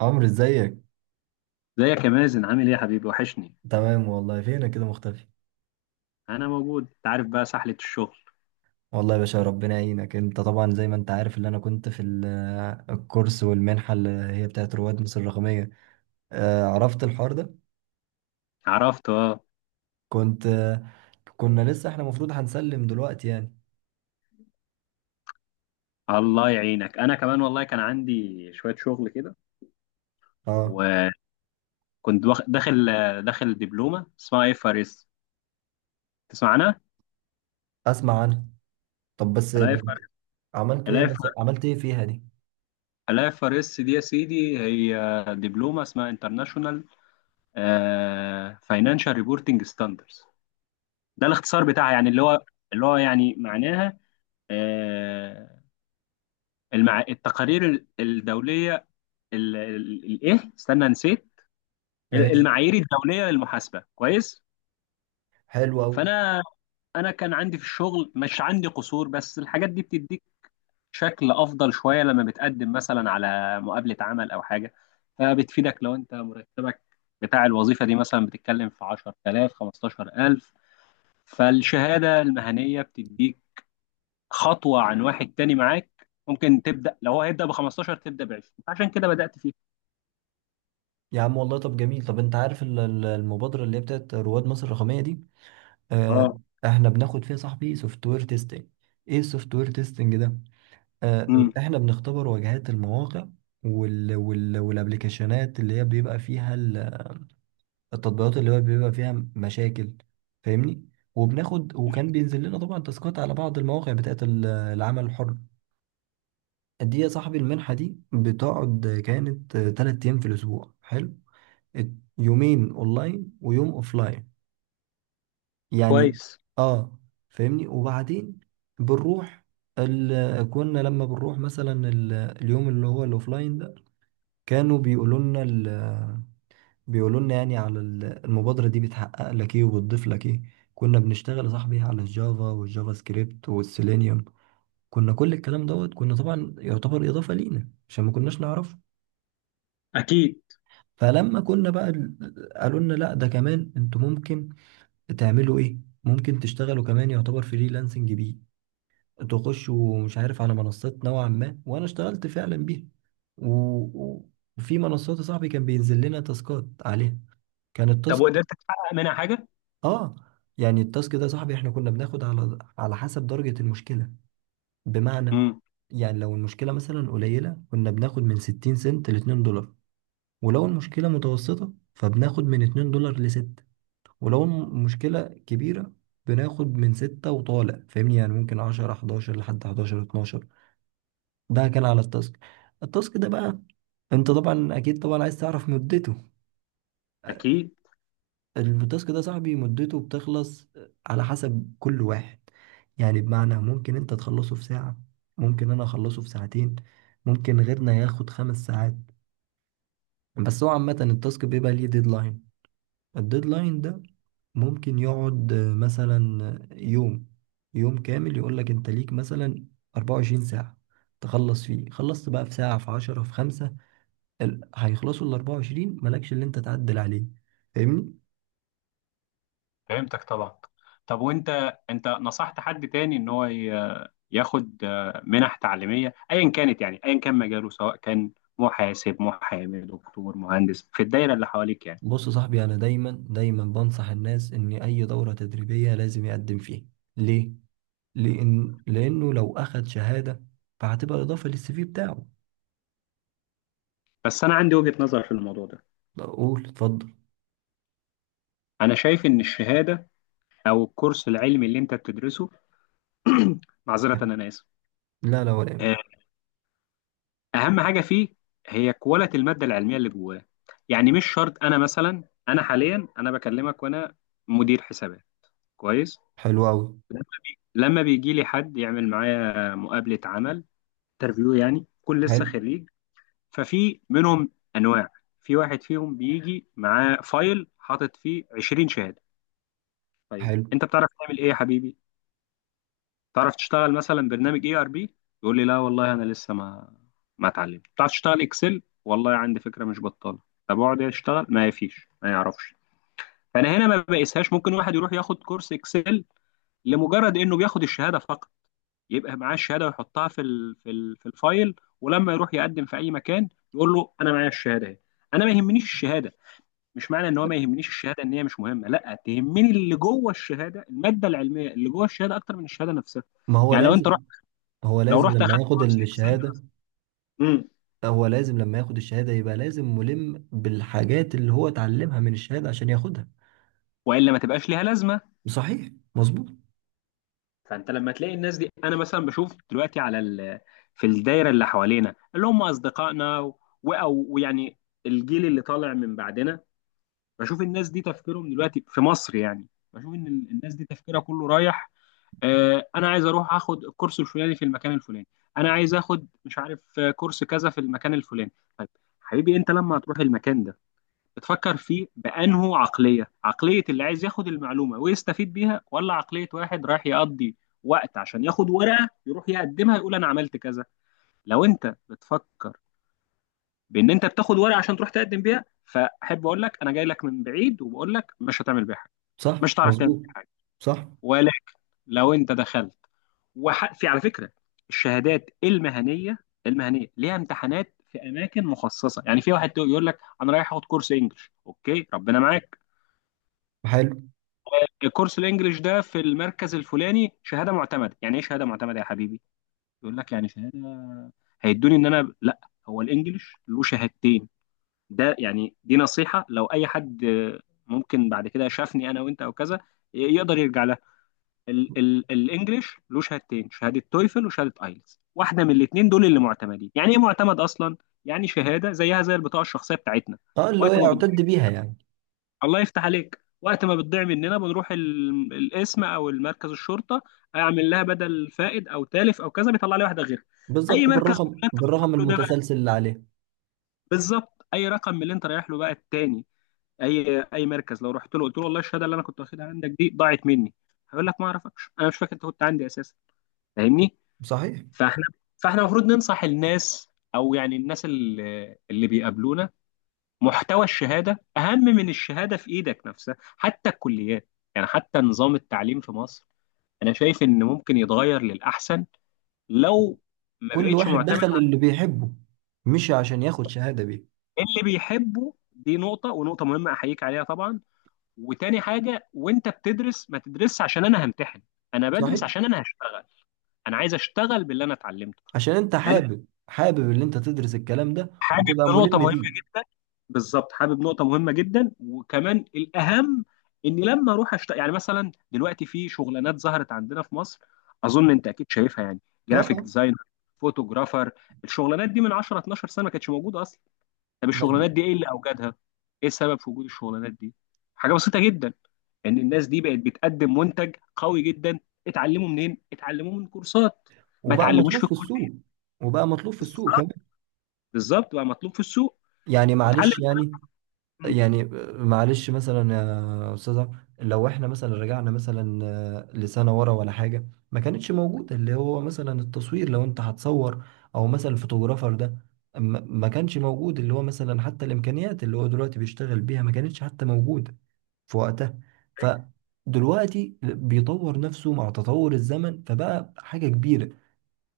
عمرو، ازيك؟ ازيك يا مازن، عامل ايه يا حبيبي؟ وحشني. تمام والله. فينك كده مختفي؟ انا موجود، انت عارف بقى سحلة الشغل. والله يا باشا ربنا يعينك. انت طبعا زي ما انت عارف اللي انا كنت في الكورس والمنحه اللي هي بتاعت رواد مصر الرقميه. عرفت الحوار ده؟ عرفت، اه. كنت، كنا لسه احنا المفروض هنسلم دلوقتي يعني. الله يعينك، انا كمان والله كان عندي شوية شغل كده. اه، وكنت واخ- داخل داخل دبلومة اسمها اف ار اس، تسمع عنها؟ اسمع عنها. طب الاف ار عملتوا ايه؟ الاف ار مثلا عملت ايه فيها دي؟ الاف ار اس دي يا سيدي، هي دبلومة اسمها انترناشونال فاينانشال ريبورتنج ستاندرز. ده الاختصار بتاعها، يعني اللي هو يعني معناها آه، التقارير الدولية، ال- ال- الايه استنى نسيت، ماشي. المعايير الدوليه للمحاسبه. كويس. حلو قوي. فانا كان عندي في الشغل، مش عندي قصور، بس الحاجات دي بتديك شكل افضل شويه لما بتقدم مثلا على مقابله عمل او حاجه. فبتفيدك لو انت مرتبك بتاع الوظيفه دي مثلا بتتكلم في 10000، 15000. فالشهاده المهنيه بتديك خطوه عن واحد تاني معاك، ممكن تبدا لو هو هيبدا ب 15 تبدا ب 20، عشان كده بدات فيه. يا عم والله، طب جميل. طب انت عارف المبادره اللي هي بتاعت رواد مصر الرقميه دي؟ آه، اه. احنا بناخد فيها صاحبي سوفت وير تيستنج. ايه السوفت وير تيستنج ده؟ امم احنا بنختبر واجهات المواقع وال وال والابلكيشنات اللي هي بيبقى فيها التطبيقات اللي هو بيبقى فيها مشاكل، فاهمني؟ وبناخد، وكان بينزل لنا طبعا تاسكات على بعض المواقع بتاعت العمل الحر. دي يا صاحبي المنحة دي بتقعد، كانت تلات ايام في الاسبوع. حلو. ات- يومين اونلاين ويوم اوفلاين يعني. كويس. اه، فاهمني؟ وبعدين بنروح كنا لما بنروح مثلا اليوم اللي هو الاوفلاين ده كانوا بيقولوا لنا بيقولوا لنا يعني على المبادرة دي بتحقق لك ايه وبتضيف لك ايه. كنا بنشتغل يا صاحبي على الجافا والجافا سكريبت والسيلينيوم. كنا كل الكلام دوت، كنا طبعا يعتبر إضافة لينا عشان ما كناش نعرفه. اكيد. فلما كنا بقى قالوا لنا لا ده كمان انتوا ممكن تعملوا ايه، ممكن تشتغلوا كمان يعتبر فريلانسنج بيه، تخشوا مش عارف على منصات نوعا ما، وانا اشتغلت فعلا بيها. و... و- وفي منصات يا صاحبي كان بينزل لنا تاسكات عليها. كان طب التاسك، وقدرت تحقق منها حاجة؟ اه، يعني التاسك ده يا صاحبي احنا كنا بناخد على حسب درجة المشكلة. بمعنى، امم يعني لو المشكلة مثلا قليلة كنا بناخد من 60 سنت ل $2. ولو المشكلة متوسطة فبناخد من $2 ل 6. ولو المشكلة كبيرة بناخد من 6 وطالع، فاهمني؟ يعني ممكن 10 11 لحد 11 12. ده كان على التاسك. التاسك ده بقى، انت طبعا اكيد طبعا عايز تعرف مدته. اكيد. التاسك ده صاحبي مدته بتخلص على حسب كل واحد. يعني بمعنى ممكن انت تخلصه في ساعة، ممكن انا اخلصه في ساعتين، ممكن غيرنا ياخد خمس ساعات. بس هو عامة التاسك بيبقى ليه ديدلاين. الديدلاين ده ممكن يقعد مثلا يوم، يوم كامل يقولك انت ليك مثلا 24 ساعة تخلص فيه. خلصت بقى في ساعة، في عشرة، في خمسة، هيخلصوا ال 24، مالكش اللي انت تعدل عليه، فاهمني؟ فهمتك طبعا. طب وانت، نصحت حد تاني ان هو ياخد منح تعليمية ايا كانت؟ يعني ايا كان مجاله، سواء كان محاسب، محامي، دكتور، مهندس، في الدايرة اللي حواليك يعني. بص يا صاحبي، انا دايما دايما بنصح الناس ان اي دورة تدريبية لازم يقدم فيها. ليه؟ لانه لو اخد شهادة فهتبقى اضافة للسي في بتاعه. بس انا عندي وجهة نظر في الموضوع ده. لا، قول اتفضل. انا شايف ان الشهادة او الكورس العلمي اللي انت بتدرسه معذرة انا اسف. لا لا، ولا آه، يهمك. اهم حاجه فيه هي كواليتي الماده العلميه اللي جواه. يعني مش شرط، انا مثلا، انا حاليا انا بكلمك وانا مدير حسابات. كويس. حلو قوي. لما لما بيجي لي حد يعمل معايا مقابله عمل، انترفيو يعني، كل لسه حلو. خريج. ففي منهم انواع، في واحد فيهم بيجي معاه فايل حاطط فيه 20 شهاده. طيب حلو. انت بتعرف تعمل ايه يا حبيبي؟ تعرف تشتغل مثلا برنامج اي ار بي؟ يقول لي لا والله انا لسه ما اتعلمت. تعرف تشتغل اكسل؟ والله عندي فكره مش بطاله. طب اقعد اشتغل؟ ما فيش، ما يعرفش. فانا هنا ما بقيسهاش. ممكن واحد يروح ياخد كورس اكسل لمجرد انه بياخد الشهاده فقط، يبقى معاه الشهاده ويحطها في الفايل، ولما يروح يقدم في اي مكان يقول له انا معايا الشهاده اهي. انا ما يهمنيش الشهاده، مش معنى ان هو ما يهمنيش الشهاده ان هي مش مهمه، لا، تهمني اللي جوه الشهاده، الماده العلميه اللي جوه الشهاده اكتر من الشهاده نفسها. ما هو يعني لازم. هو لو لازم رحت لما اخدت ياخد كورس اكسل الشهادة، مثلا، امم هو لازم لما ياخد الشهادة يبقى لازم ملم بالحاجات اللي هو اتعلمها من الشهادة عشان ياخدها. والا ما تبقاش ليها لازمه. صحيح، مظبوط. فانت لما تلاقي الناس دي، انا مثلا بشوف دلوقتي على في الدايره اللي حوالينا، اللي هم اصدقائنا و... او ويعني الجيل اللي طالع من بعدنا، بشوف الناس دي تفكيرهم دلوقتي في مصر يعني. بشوف ان الناس دي تفكيرها كله رايح، انا عايز اروح اخد الكورس الفلاني في المكان الفلاني، انا عايز اخد مش عارف كورس كذا في المكان الفلاني. طيب حبيبي، انت لما هتروح المكان ده بتفكر فيه بأنه عقلية، عقلية اللي عايز ياخد المعلومة ويستفيد بيها، ولا عقلية واحد رايح يقضي وقت عشان ياخد ورقة يروح يقدمها يقول أنا عملت كذا؟ لو أنت بتفكر بأن أنت بتاخد ورقة عشان تروح تقدم بيها، فأحب أقول لك أنا جاي لك من بعيد، وبقول لك مش هتعمل بيها حاجة، صح، مش هتعرف تعمل مظبوط. بيها حاجة. صح. ولكن لو أنت دخلت في، على فكرة، الشهادات المهنية، ليها امتحانات في أماكن مخصصة. يعني في واحد يقول لك أنا رايح أخد كورس إنجلش، أوكي، ربنا معاك. حلو. الكورس الانجليش ده في المركز الفلاني، شهاده معتمده. يعني ايه شهاده معتمده يا حبيبي؟ يقول لك يعني شهاده هيدوني ان انا، لا، هو الانجليش له شهادتين. ده يعني دي نصيحه لو اي حد ممكن بعد كده شافني انا وانت او كذا يقدر يرجع لها. ال ال الانجليش له شهادتين: شهاده تويفل وشهاده ايلتس، واحده من الاثنين دول اللي معتمدين. يعني ايه معتمد اصلا؟ يعني شهاده زيها زي البطاقه الشخصيه بتاعتنا، اه، اللي هو وقت ما يعتد بيها يعني. الله يفتح عليك وقت ما بتضيع مننا، بنروح القسم او المركز الشرطه، اعمل لها بدل فائد او تالف او كذا، بيطلع لي واحده غيرها. اي بالظبط، مركز من اللي بالرقم، انت بتروح بالرقم له ده بقى، المتسلسل اللي عليه. بالظبط، اي رقم من اللي انت رايح له بقى التاني. اي مركز لو رحت له قلت له والله الشهاده اللي انا كنت واخدها عندك دي ضاعت مني، هيقول لك ما اعرفكش، انا مش فاكر انت كنت عندي اساسا، فاهمني؟ صحيح. فاحنا فاحنا المفروض ننصح الناس، او يعني الناس اللي بيقابلونا، محتوى الشهاده اهم من الشهاده في ايدك نفسها. حتى الكليات، يعني حتى نظام التعليم في مصر، انا شايف ان ممكن يتغير للاحسن لو ما كل بقتش واحد معتمد دخل اللي على بيحبه، مش عشان ياخد شهادة بيه. اللي بيحبه. دي نقطه، ونقطه مهمه احييك عليها طبعا. وتاني حاجه، وانت بتدرس ما تدرسش عشان انا همتحن، انا بدرس صحيح. عشان انا هشتغل، انا عايز اشتغل باللي انا اتعلمته. عشان انت لان حابب، حابب اللي انت تدرس الكلام ده حابب وتبقى نقطة ملم مهمة بيه. جدا، بالظبط، حابب نقطة مهمة جدا، وكمان الأهم إني لما أروح يعني مثلا دلوقتي في شغلانات ظهرت عندنا في مصر، أظن أنت أكيد شايفها يعني، اه، جرافيك اه، ديزاينر، فوتوغرافر. الشغلانات دي من 10، 12 سنة ما كانتش موجودة أصلا. طب مظبوط. الشغلانات دي إيه اللي أوجدها؟ إيه سبب في وجود الشغلانات دي؟ حاجة بسيطة جدا، إن الناس دي بقت بتقدم منتج قوي جدا. اتعلموا منين؟ اتعلموه من كورسات، ما وبقى اتعلموش مطلوب في في الكلية. السوق. وبقى مطلوب في السوق بالظبط، كمان. بالظبط بقى مطلوب في السوق. يعني اتعلم. معلش، يعني، يعني معلش مثلا يا استاذه، لو احنا مثلا رجعنا مثلا لسنه ورا ولا حاجه، ما كانتش موجوده اللي هو مثلا التصوير. لو انت هتصور او مثلا الفوتوغرافر ده، ما كانش موجود اللي هو، مثلا حتى الامكانيات اللي هو دلوقتي بيشتغل بيها ما كانتش حتى موجوده في وقتها. فدلوقتي بيطور نفسه مع تطور الزمن، فبقى حاجه كبيره.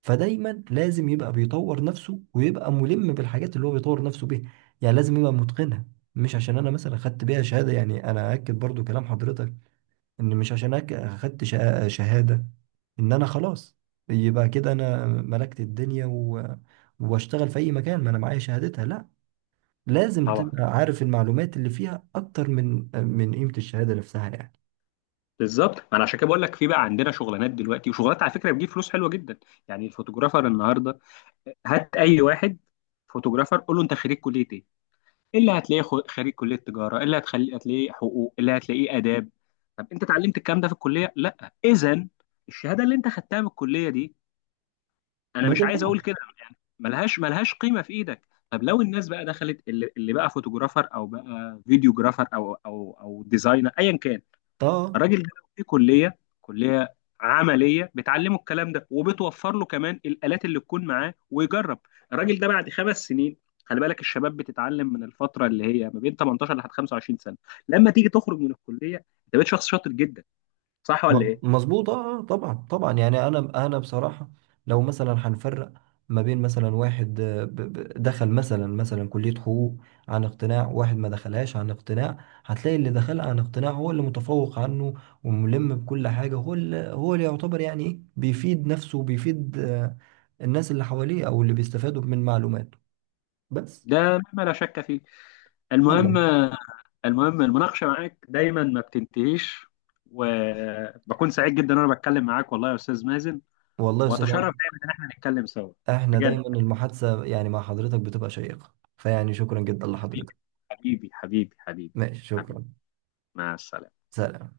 فدايما لازم يبقى بيطور نفسه ويبقى ملم بالحاجات اللي هو بيطور نفسه بيها، يعني لازم يبقى متقنها. مش عشان انا مثلا خدت بيها شهادة. يعني انا اكد برضو كلام حضرتك، ان مش عشان شهادة ان انا خلاص، يبقى كده انا ملكت الدنيا واشتغل في اي مكان ما انا معايا شهادتها. لا، لازم طبعا، تبقى عارف المعلومات اللي فيها اكتر من قيمة الشهادة نفسها يعني. بالظبط، ما انا عشان كده بقول لك في بقى عندنا شغلانات دلوقتي، وشغلانات على فكره بتجيب فلوس حلوه جدا. يعني الفوتوجرافر النهارده، هات اي واحد فوتوجرافر قول له انت خريج كليه ايه، اللي هتلاقيه خريج كليه تجاره، اللي هتخلي هتلاقيه حقوق، اللي هتلاقيه اداب. طب انت اتعلمت الكلام ده في الكليه؟ لا، اذا الشهاده اللي انت خدتها من الكليه دي، انا ما مش عايز اقول تنفعش. كده، يعني ملهاش قيمه في ايدك. طب لو الناس بقى دخلت اللي بقى فوتوجرافر او بقى فيديوجرافر او ديزاينر ايا كان، اه. الراجل ده لو في كليه عمليه بتعلمه الكلام ده وبتوفر له كمان الالات اللي تكون معاه ويجرب، الراجل ده بعد 5 سنين. خلي بالك الشباب بتتعلم من الفتره اللي هي ما بين 18 لحد 25 سنه، لما تيجي تخرج من الكليه انت بقيت شخص شاطر جدا، صح ولا ايه؟ مظبوط. اه، طبعا، طبعا. يعني انا بصراحه لو مثلا هنفرق ما بين مثلا واحد دخل مثلا كليه حقوق عن اقتناع، واحد ما دخلهاش عن اقتناع، هتلاقي اللي دخل عن اقتناع هو اللي متفوق عنه وملم بكل حاجه. هو اللي يعتبر يعني ايه، بيفيد نفسه وبيفيد، الناس اللي حواليه او اللي بيستفادوا من معلوماته. بس. ده مما لا شك فيه. المهم يلا. المهم المناقشه معاك دايما ما بتنتهيش، وبكون سعيد جدا وانا بتكلم معاك والله يا استاذ مازن، والله يا استاذ واتشرف عمرو، دايما ان احنا نتكلم سوا. احنا بجد. دايما المحادثه يعني مع حضرتك بتبقى شيقه، فيعني شكرا جدا حبيبي، لحضرتك. حبيبي، حبيبي، حبيبي، ماشي، حبيبي. شكرا. مع السلامة. سلام.